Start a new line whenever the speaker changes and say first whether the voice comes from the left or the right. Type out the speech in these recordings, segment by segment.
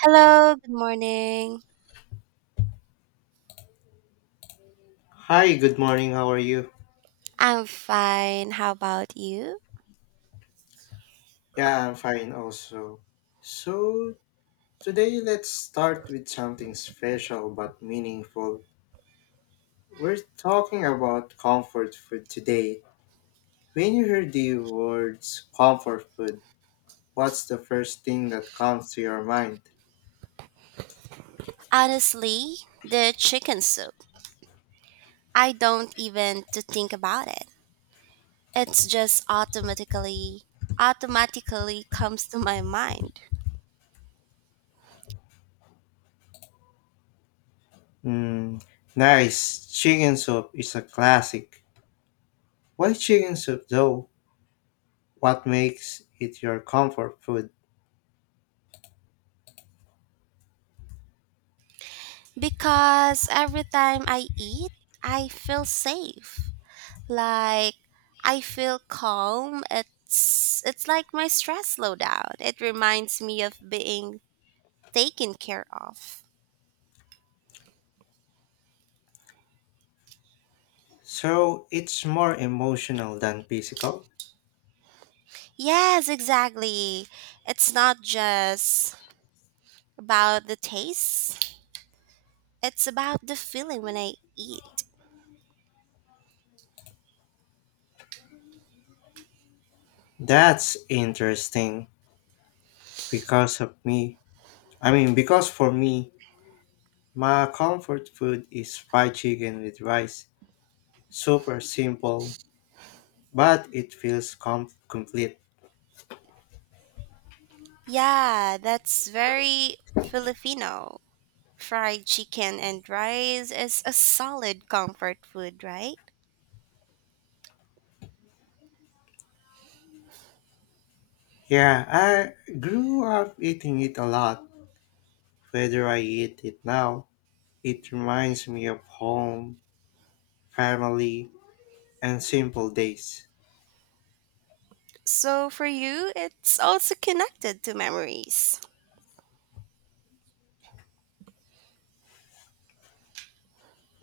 right: Hello, good morning.
left: Hi, good morning. How are you?
right: I'm fine. How about you?
left: Yeah, I'm fine also. So, today let's start with something special but meaningful. We're talking about comfort food today. When you hear the words comfort food, what's the first thing that comes to your mind?
right: Honestly, the chicken soup. I don't even to think about it. It's just automatically comes to my mind
left: Hmm, nice. Chicken soup is a classic. Why chicken soup though? What makes it your comfort food?
right: because every time I eat, I feel safe. Like I feel calm. It's like my stress slowed down. It reminds me of being taken care of.
left: So, it's more emotional than physical?
right: Yes, exactly. It's not just about the taste, it's about the feeling when I eat.
left: That's interesting. Because of me. I mean, because for me, my comfort food is fried chicken with rice. Super simple, but it feels complete.
right: Yeah, that's very Filipino. Fried chicken and rice is a solid comfort food, right?
left: Yeah, I grew up eating it a lot. Whether I eat it now, it reminds me of home, family, and simple days.
right: So for you, it's also connected to memories.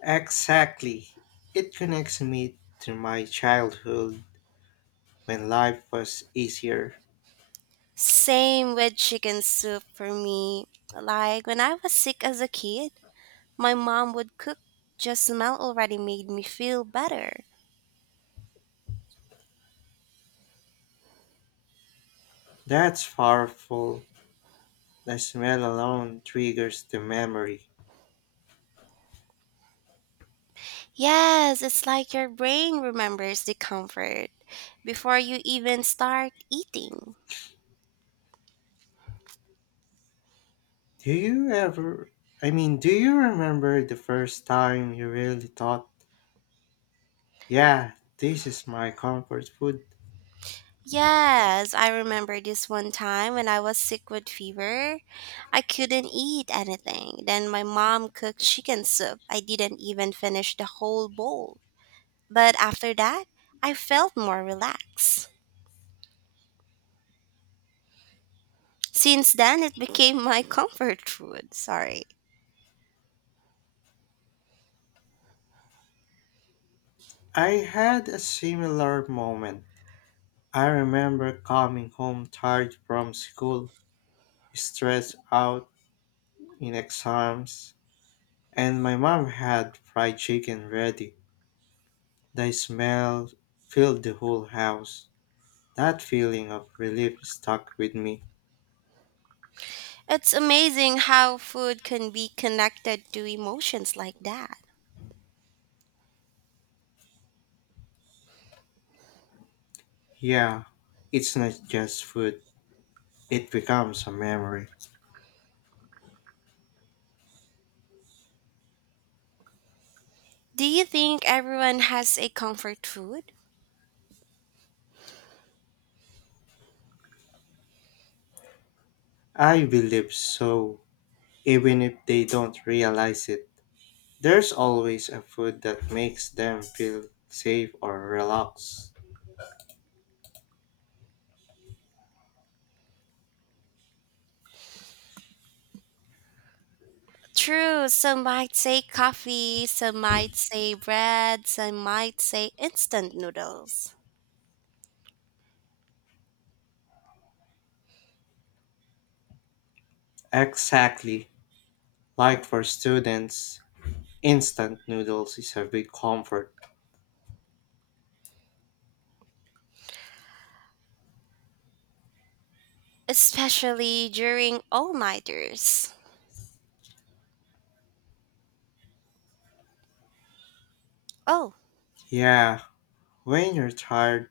left: Exactly. It connects me to my childhood when life was easier.
right: Same with chicken soup for me. Like when I was sick as a kid, my mom would cook. Just smell already made me feel better.
left: That's powerful. The smell alone triggers the memory.
right: Yes, it's like your brain remembers the comfort before you even start eating.
left: Do you ever, I mean, do you remember the first time you really thought, yeah, this is my comfort food?
right: Yes, I remember this one time when I was sick with fever. I couldn't eat anything. Then my mom cooked chicken soup. I didn't even finish the whole bowl. But after that, I felt more relaxed. Since then, it became my comfort food. Sorry.
left: I had a similar moment. I remember coming home tired from school, stressed out in exams, and my mom had fried chicken ready. The smell filled the whole house. That feeling of relief stuck with me.
right: It's amazing how food can be connected to emotions like that.
left: Yeah, it's not just food, it becomes a memory.
right: Do you think everyone has a comfort food?
left: I believe so, even if they don't realize it. There's always a food that makes them feel safe or relaxed.
right: True, some might say coffee, some might say bread, some might say instant noodles,
left: Exactly. Like for students, instant noodles is a big comfort.
right: especially during all nighters. Oh,
left: Yeah, when you're tired,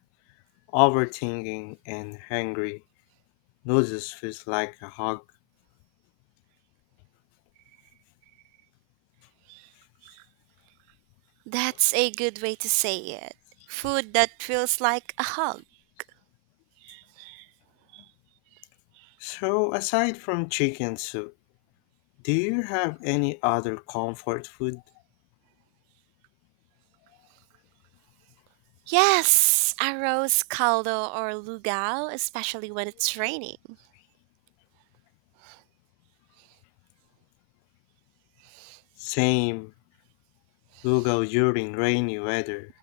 left: overthinking, and hungry, noodles feels like a hug.
right: that's a good way to say it. Food that feels like a hug.
left: So, aside from chicken soup, do you have any other comfort food?
right: Yes, arroz caldo or lugao, especially when it's raining.
left: Same logo during rainy weather.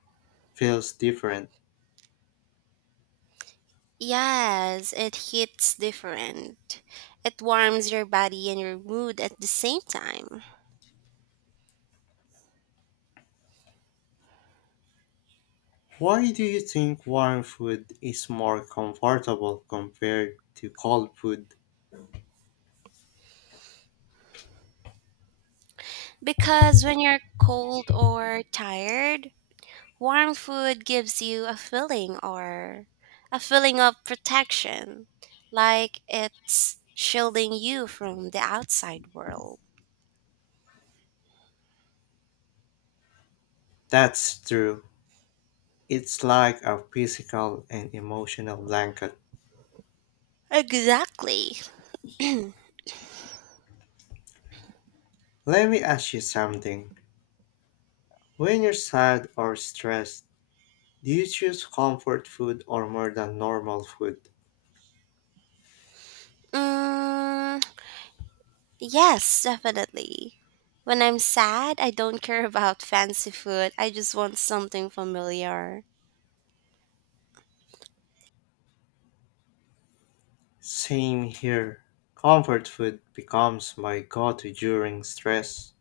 left: Feels different.
right: Yes, it hits different. It warms your body and your mood at the same time.
left: Why do you think warm food is more comfortable compared to cold food?
right: Because when you're cold or tired, warm food gives you a feeling or a feeling of protection, like it's shielding you from the outside world.
left: That's true. It's like a physical and emotional blanket.
right: Exactly.
left: Let me ask you something. When you're sad or stressed, do you choose comfort food or more than normal food?
right: Mm, yes, definitely. When I'm sad, I don't care about fancy food. I just want something familiar.
left: Same here. Comfort food becomes my go to during stress.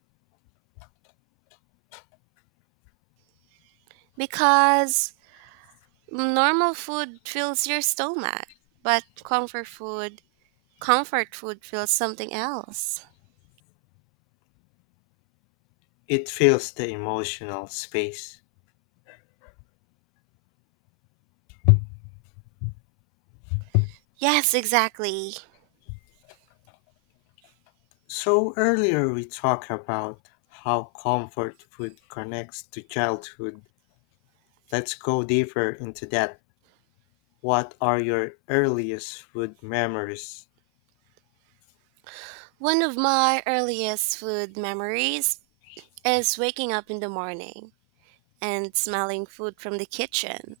right: Because normal food fills your stomach, but comfort food feels something else.
left: It fills the emotional space.
right: Yes, exactly.
left: So, earlier we talked about how comfort food connects to childhood. Let's go deeper into that. What are your earliest food memories?
right: One of my earliest food memories is waking up in the morning and smelling food from the kitchen.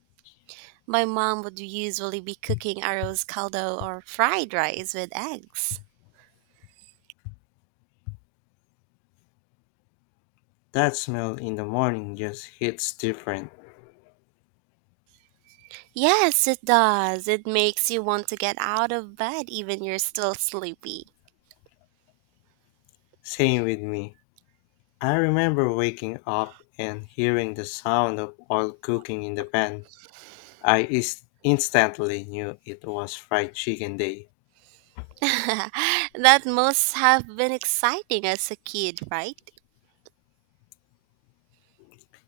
right: My mom would usually be cooking arroz caldo or fried rice with eggs.
left: That smell in the morning just hits different.
right: Yes, it does. It makes you want to get out of bed even you're still sleepy.
left: Same with me. I remember waking up and hearing the sound of oil cooking in the pan. I is instantly knew it was fried chicken day.
right: That must have been exciting as a kid, right?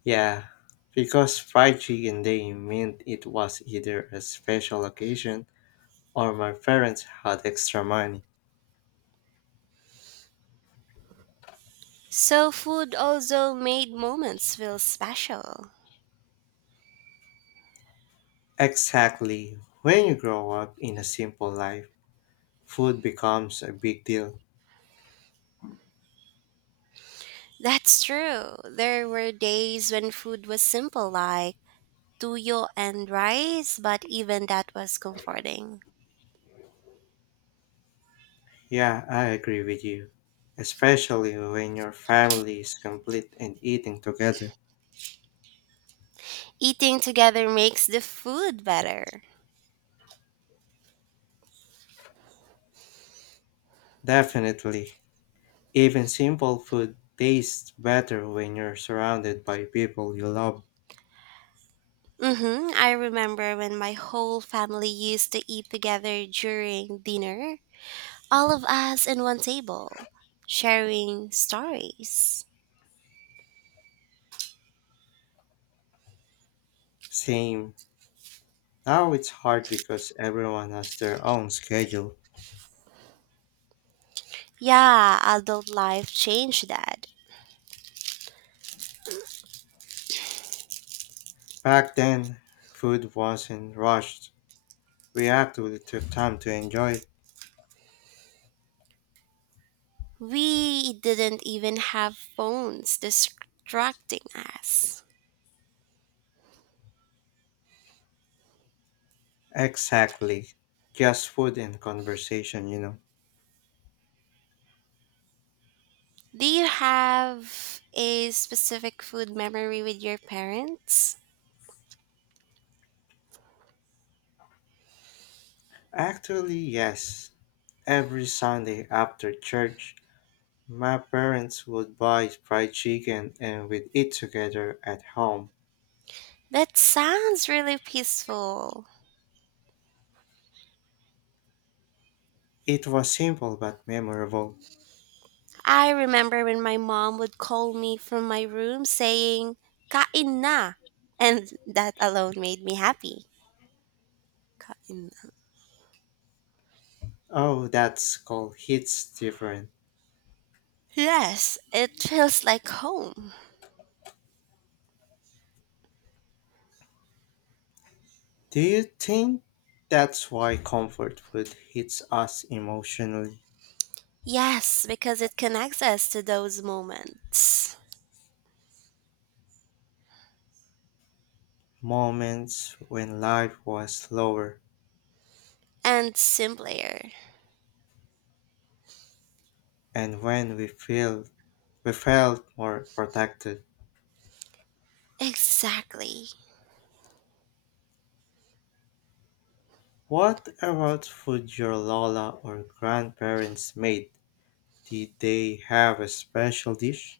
left: Yeah, because fried chicken day meant it was either a special occasion or my parents had extra money.
right: So, food also made moments feel special.
left: Exactly. When you grow up in a simple life, food becomes a big deal.
right: That's true. There were days when food was simple, like tuyo and rice, but even that was comforting.
left: Yeah, I agree with you. Especially when your family is complete and eating together.
right: Eating together makes the food better.
left: Definitely. Even simple food tastes better when you're surrounded by people you love.
right: Mm-hmm. I remember when my whole family used to eat together during dinner, all of us in one table, sharing stories.
left: Same. Now it's hard because everyone has their own schedule.
right: Yeah, adult life changed that.
left: Back then, food wasn't rushed. We actually took time to enjoy it.
right: We didn't even have phones distracting us.
left: Exactly. Just food and conversation, you know.
right: Do you have a specific food memory with your parents?
left: Actually, yes. Every Sunday after church, my parents would buy fried chicken and we'd eat together at home.
right: That sounds really peaceful.
left: It was simple but memorable.
right: I remember when my mom would call me from my room saying, Kain na! And that alone made me happy. Kain na.
left: Oh, that school hits different.
right: Yes, it feels like home.
left: Do you think that's why comfort food hits us emotionally?
right: Yes, because it connects us to those moments.
left: Moments when life was slower
right: And simpler.
left: and when we felt more protected.
right: Exactly.
left: What about food your Lola or grandparents made? Did they have a special dish?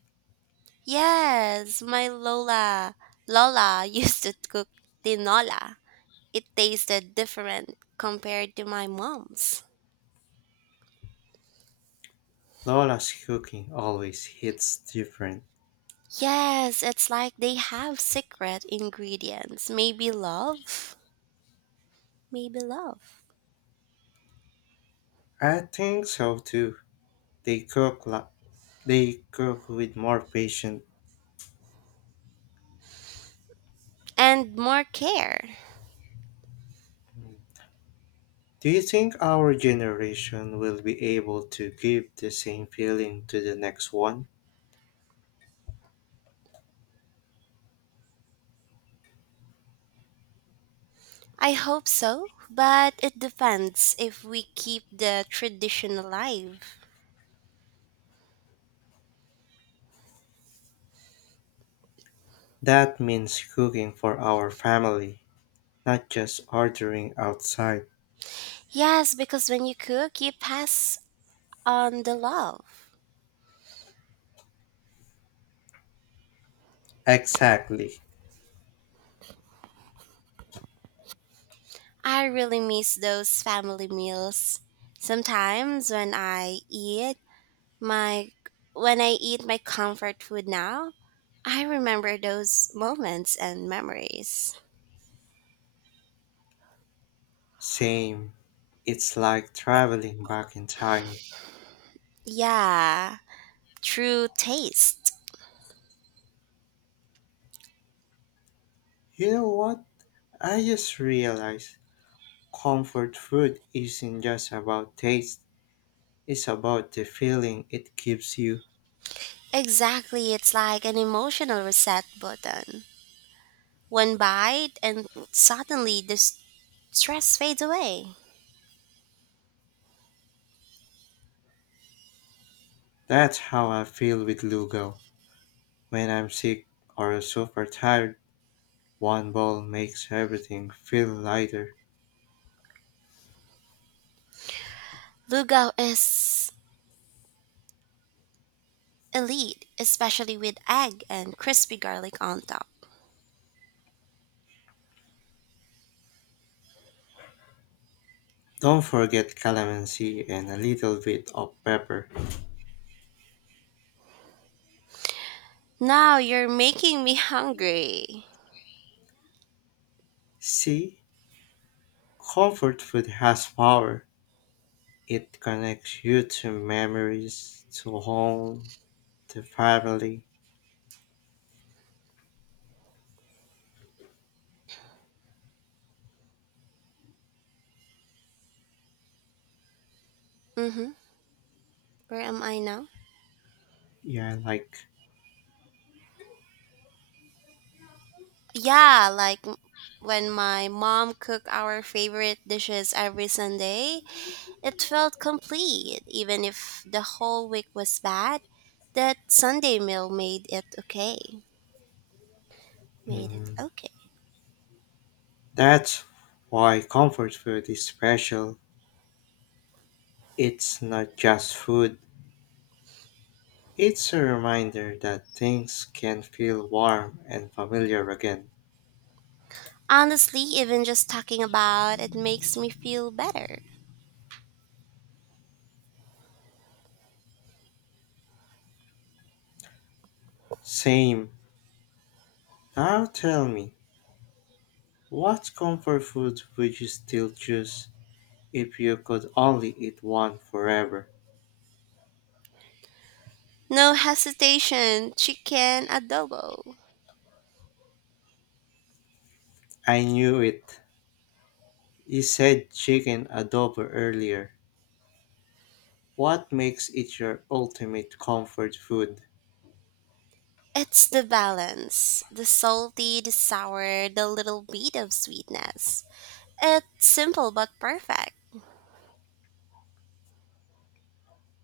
right: Yes, my Lola used to cook tinola. It tasted different compared to my mom's.
left: Lola's cooking always hits different.
right: Yes, it's like they have secret ingredients. Maybe love. Maybe love.
left: I think so too. They cook la- they cook with more patience.
right: And more care.
left: Do you think our generation will be able to give the same feeling to the next one?
right: I hope so, but it depends if we keep the tradition alive.
left: That means cooking for our family, not just ordering outside.
right: Yes, because when you cook, you pass on the love.
left: Exactly.
right: I really miss those family meals. Sometimes when I eat my my comfort food now, I remember those moments and memories.
left: Same. It's like traveling back in time.
right: Yeah, true taste.
left: You know what? I just realized comfort food isn't just about taste, it's about the feeling it gives you.
right: Exactly, it's like an emotional reset button. One bite and suddenly the stress fades away.
left: That's how I feel with Lugo. When I'm sick or super tired, one bowl makes everything feel lighter.
right: Lugao is elite, especially with egg and crispy garlic on top.
left: Don't forget calamansi and a little bit of pepper.
right: Now you're making me hungry.
left: See? Comfort food has power. It connects you to memories, to home, to family.
right: Mm-hmm. Where am I now?
left: Yeah, like,
right: Yeah, when my mom cooked our favorite dishes every Sunday, it felt complete. Even if the whole week was bad, that Sunday meal made it okay. Made it
left: mm,
right: okay.
left: that's why comfort food is special. It's not just food, it's a reminder that things can feel warm and familiar again.
right: Honestly, even just talking about it makes me feel better.
left: Same. Now tell me, what comfort food would you still choose if you could only eat one forever?
right: No hesitation, chicken adobo.
left: I knew it. You said chicken adobo earlier. What makes it your ultimate comfort food?
right: It's the balance the salty, the sour, the little bit of sweetness. It's simple but perfect.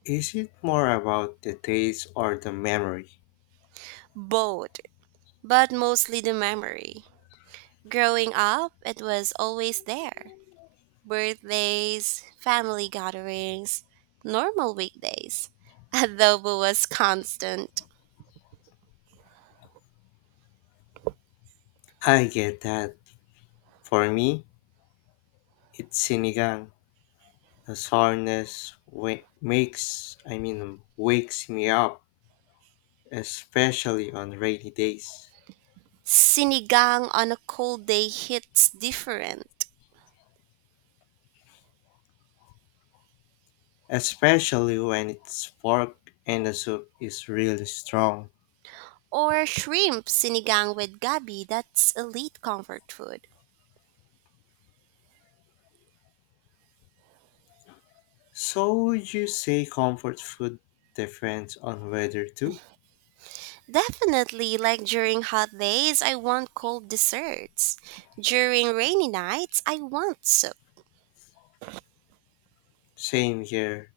left: Is it more about the taste or the memory?
right: Both, but mostly the memory. Growing up, it was always there birthdays, family gatherings, normal weekdays. Adobo was constant.
left: I get that. For me, it's sinigang. The sourness I mean, wakes me up, especially on rainy days.
right: Sinigang on a cold day hits different.
left: Especially when its pork and the soup is really strong.
right: Or shrimp sinigang with gabi, that's elite comfort food.
left: So would you say comfort food depends on weather too?
right: Definitely, like during hot days, I want cold desserts. During rainy nights, I want soup.
left: Same here.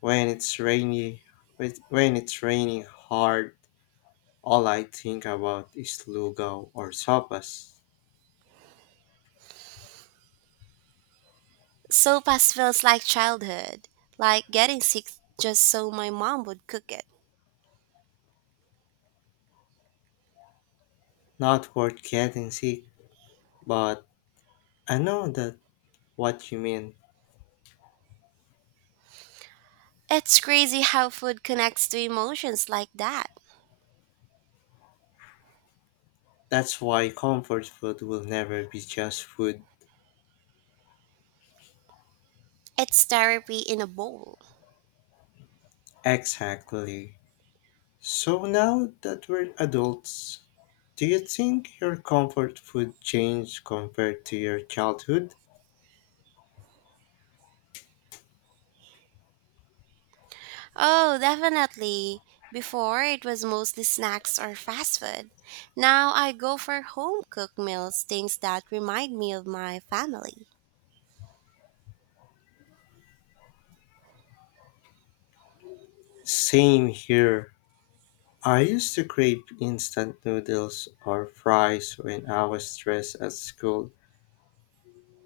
left: When it's rainy, when it's raining hard, all I think about is lugaw or sopas.
right: Sopas feels like childhood, like getting sick just so my mom would cook it.
left: Not worth getting sick, but I know that what you mean.
right: It's crazy how food connects to emotions like that.
left: That's why comfort food will never be just food.
right: It's therapy in a bowl.
left: Exactly. So now that we're adults, do you think your comfort food changed compared to your childhood?
right: Oh, definitely. Before, it was mostly snacks or fast food. Now I go for home cooked meals, things that remind me of my family.
left: Same here. I used to crave instant noodles or fries when I was stressed at school.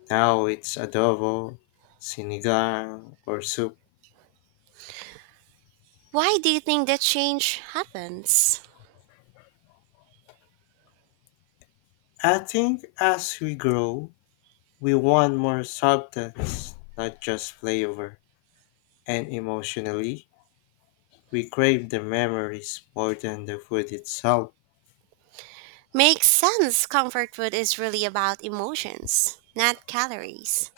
left: Now it's adobo, sinigang, or soup.
right: Why do you think that change happens?
left: I think as we grow, we want more substance, not just flavor. And emotionally, we crave the memories more than the food itself.
right: Makes sense. Comfort food is really about emotions, not calories.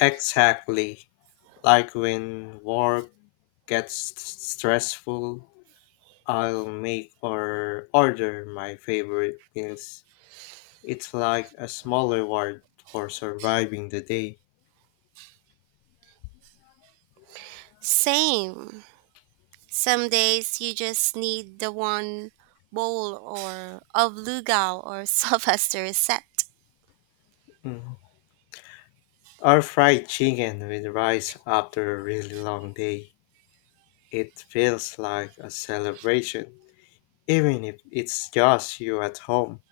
left: Exactly. Like when work gets stressful, I'll make or order my favorite meals. It's like a small reward for surviving the day.
right: Same. Some days you just need the one bowl or of lugao or sopas to reset.
left: Mm. Or fried chicken with rice after a really long day. It feels like a celebration, even if it's just you at home.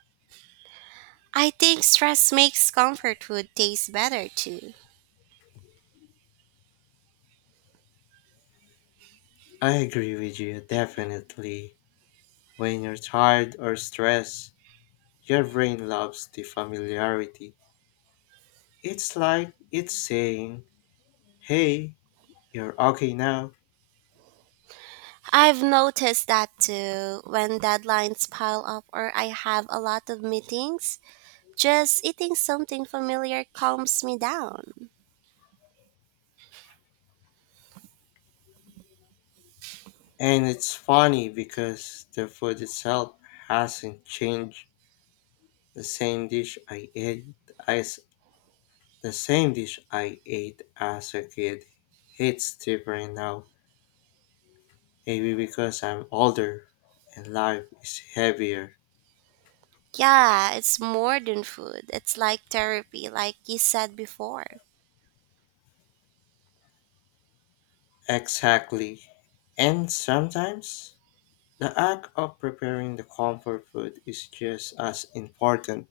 right: I think stress makes comfort food taste better too.
left: I agree with you, definitely. When you're tired or stressed, your brain loves the familiarity. It's like it's saying, hey, you're okay now.
right: I've noticed that too when deadlines pile up or I have a lot of meetings. Just eating something familiar calms me down.
left: And it's funny because the food itself hasn't changed. The same dish I ate as the same dish I ate as a kid hits different now. Maybe because I'm older and life is heavier.
right: Yeah, it's more than food. It's like therapy, like you said before.
left: Exactly. And sometimes the act of preparing the comfort food is just as important.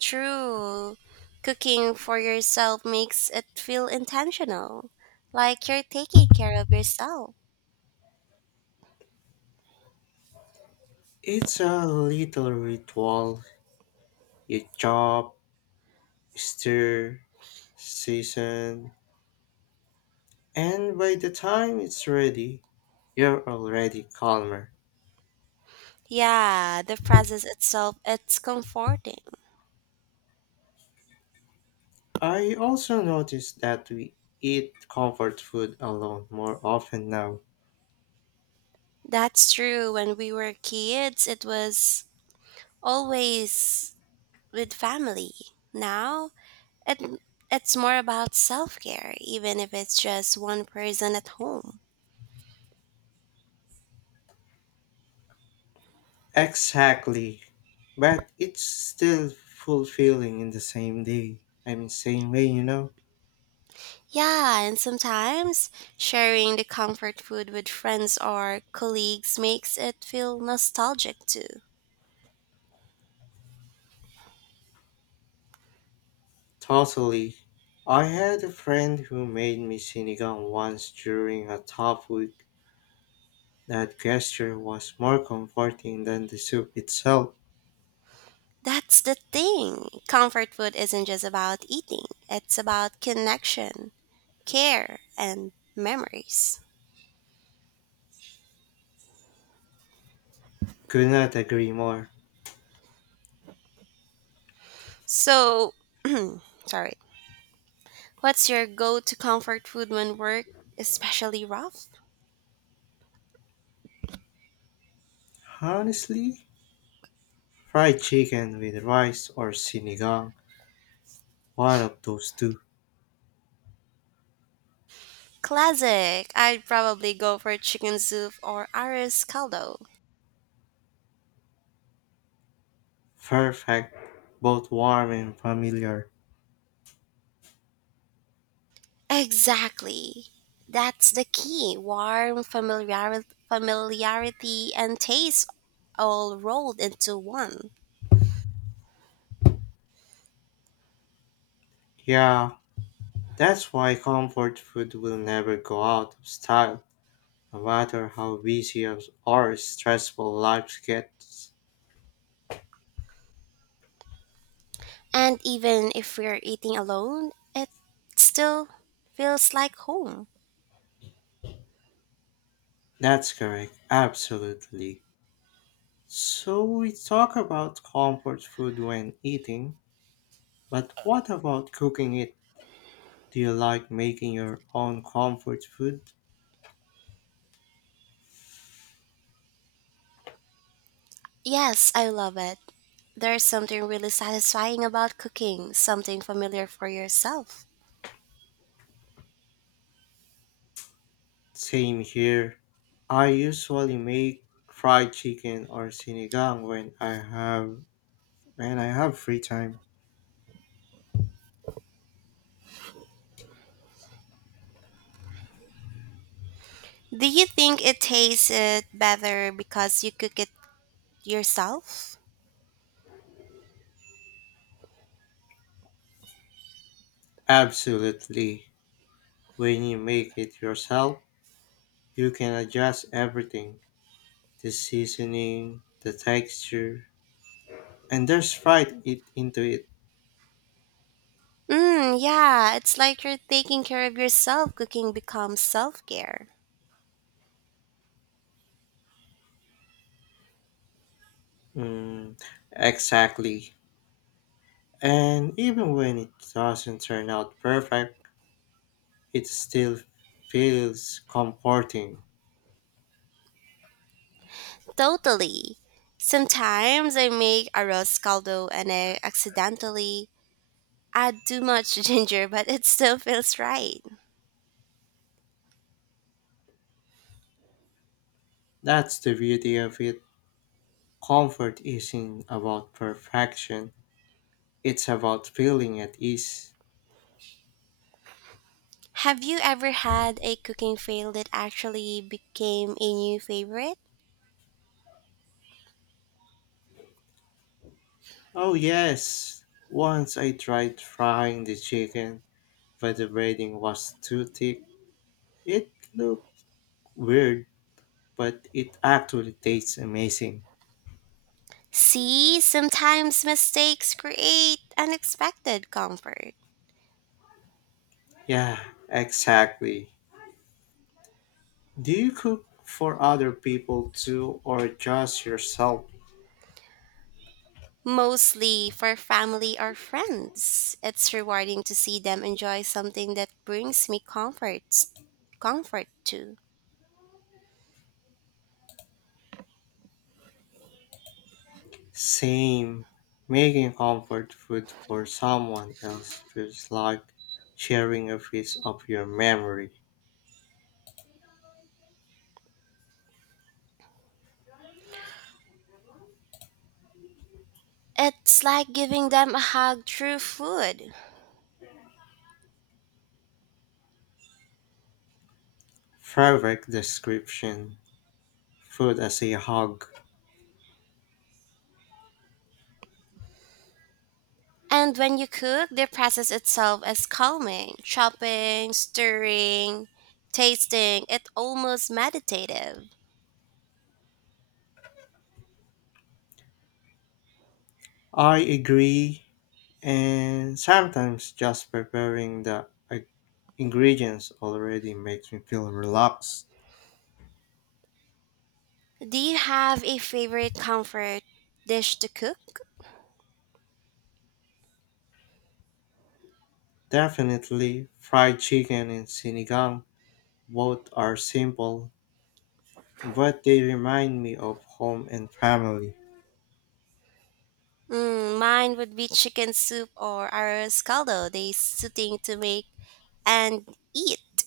right: True. Cooking for yourself makes it feel intentional, like you're taking care of yourself.
left: It's a little ritual. You chop, stir, season, and by the time it's ready, you're already calmer.
right: Yeah, the process itself, it's comforting.
left: I also noticed that we eat comfort food alone more often now.
right: That's true. When we were kids, it was always with family. Now, it, it's more about self care, even if it's just one person at home.
left: Exactly. But it's still fulfilling in the same day. I mean, same way.
right: Yeah, and sometimes sharing the comfort food with friends or colleagues makes it feel nostalgic too.
left: Totally. I had a friend who made me sinigang once during a tough week. That gesture was more comforting than the soup itself.
right: That's the thing. Comfort food isn't just about eating, it's about connection, care, and memories.
left: Could not agree more.
right: So, sorry, what's your go to comfort food when work, especially rough?
left: Honestly, fried chicken with rice or sinigang, one of those two.
right: Classic. I'd probably go for chicken soup or arroz caldo.
left: Perfect, both warm and familiar.
right: Exactly. That's the key. Warm familiarity, familiarity and taste all rolled into one.
left: Yeah, that's why comfort food will never go out of style, no matter how busy or stressful life gets.
right: And even if we're eating alone, it still feels like home.
left: That's correct, absolutely. So we talk about comfort food when eating, but what about cooking it? Do you like making your own comfort food?
right: Yes, I love it. There's something really satisfying about cooking something familiar for yourself.
left: Same here. I usually make fried chicken or sinigang when I have free time.
right: Do you think it tastes it better because you cook it yourself?
left: Absolutely. When you make it yourself, you can adjust everything, the seasoning, the texture, and there's fried it into it.
right: Yeah, it's like you're taking care of yourself. Cooking becomes self care.
left: Mm, exactly. And even when it doesn't turn out perfect, it still feels comforting.
right: Totally. Sometimes I make arroz caldo and I accidentally add too much ginger, but it still feels right.
left: That's the beauty of it. Comfort isn't about perfection, it's about feeling at ease.
right: Have you ever had a cooking fail that actually became a new favorite?
left: Oh, yes. Once I tried frying the chicken, but the braiding was too thick. It looked weird, but it actually tastes amazing.
right: See, sometimes mistakes create unexpected comfort,
left: Yeah, exactly. Do you cook for other people too or just yourself?
right: mostly for family or friends. It's rewarding to see them enjoy something that brings me comfort too.
left: Same. Making comfort food for someone else feels like sharing a piece of your memory.
right: It's like giving them a hug through food.
left: Perfect description. Food as a hug.
right: And when you cook, the process itself is calming. Chopping, stirring, tasting, it's almost meditative.
left: I agree. And sometimes just preparing the ingredients already makes me feel relaxed.
right: Do you have a favorite comfort dish to cook?
left: Definitely fried chicken and sinigang, both are simple but they remind me of home and family.
right: Mine would be chicken soup or arroz caldo, they soothing to make and eat.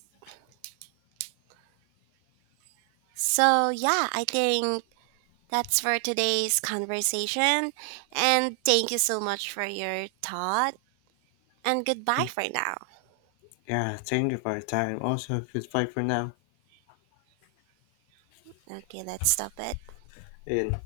right: So, yeah, I think that's for today's conversation. And thank you so much for your thought. And goodbye
left: Mm.
right: for now.
left: Yeah, thank you for your time. Also, goodbye for now.
right: Okay, let's stop it.
left: And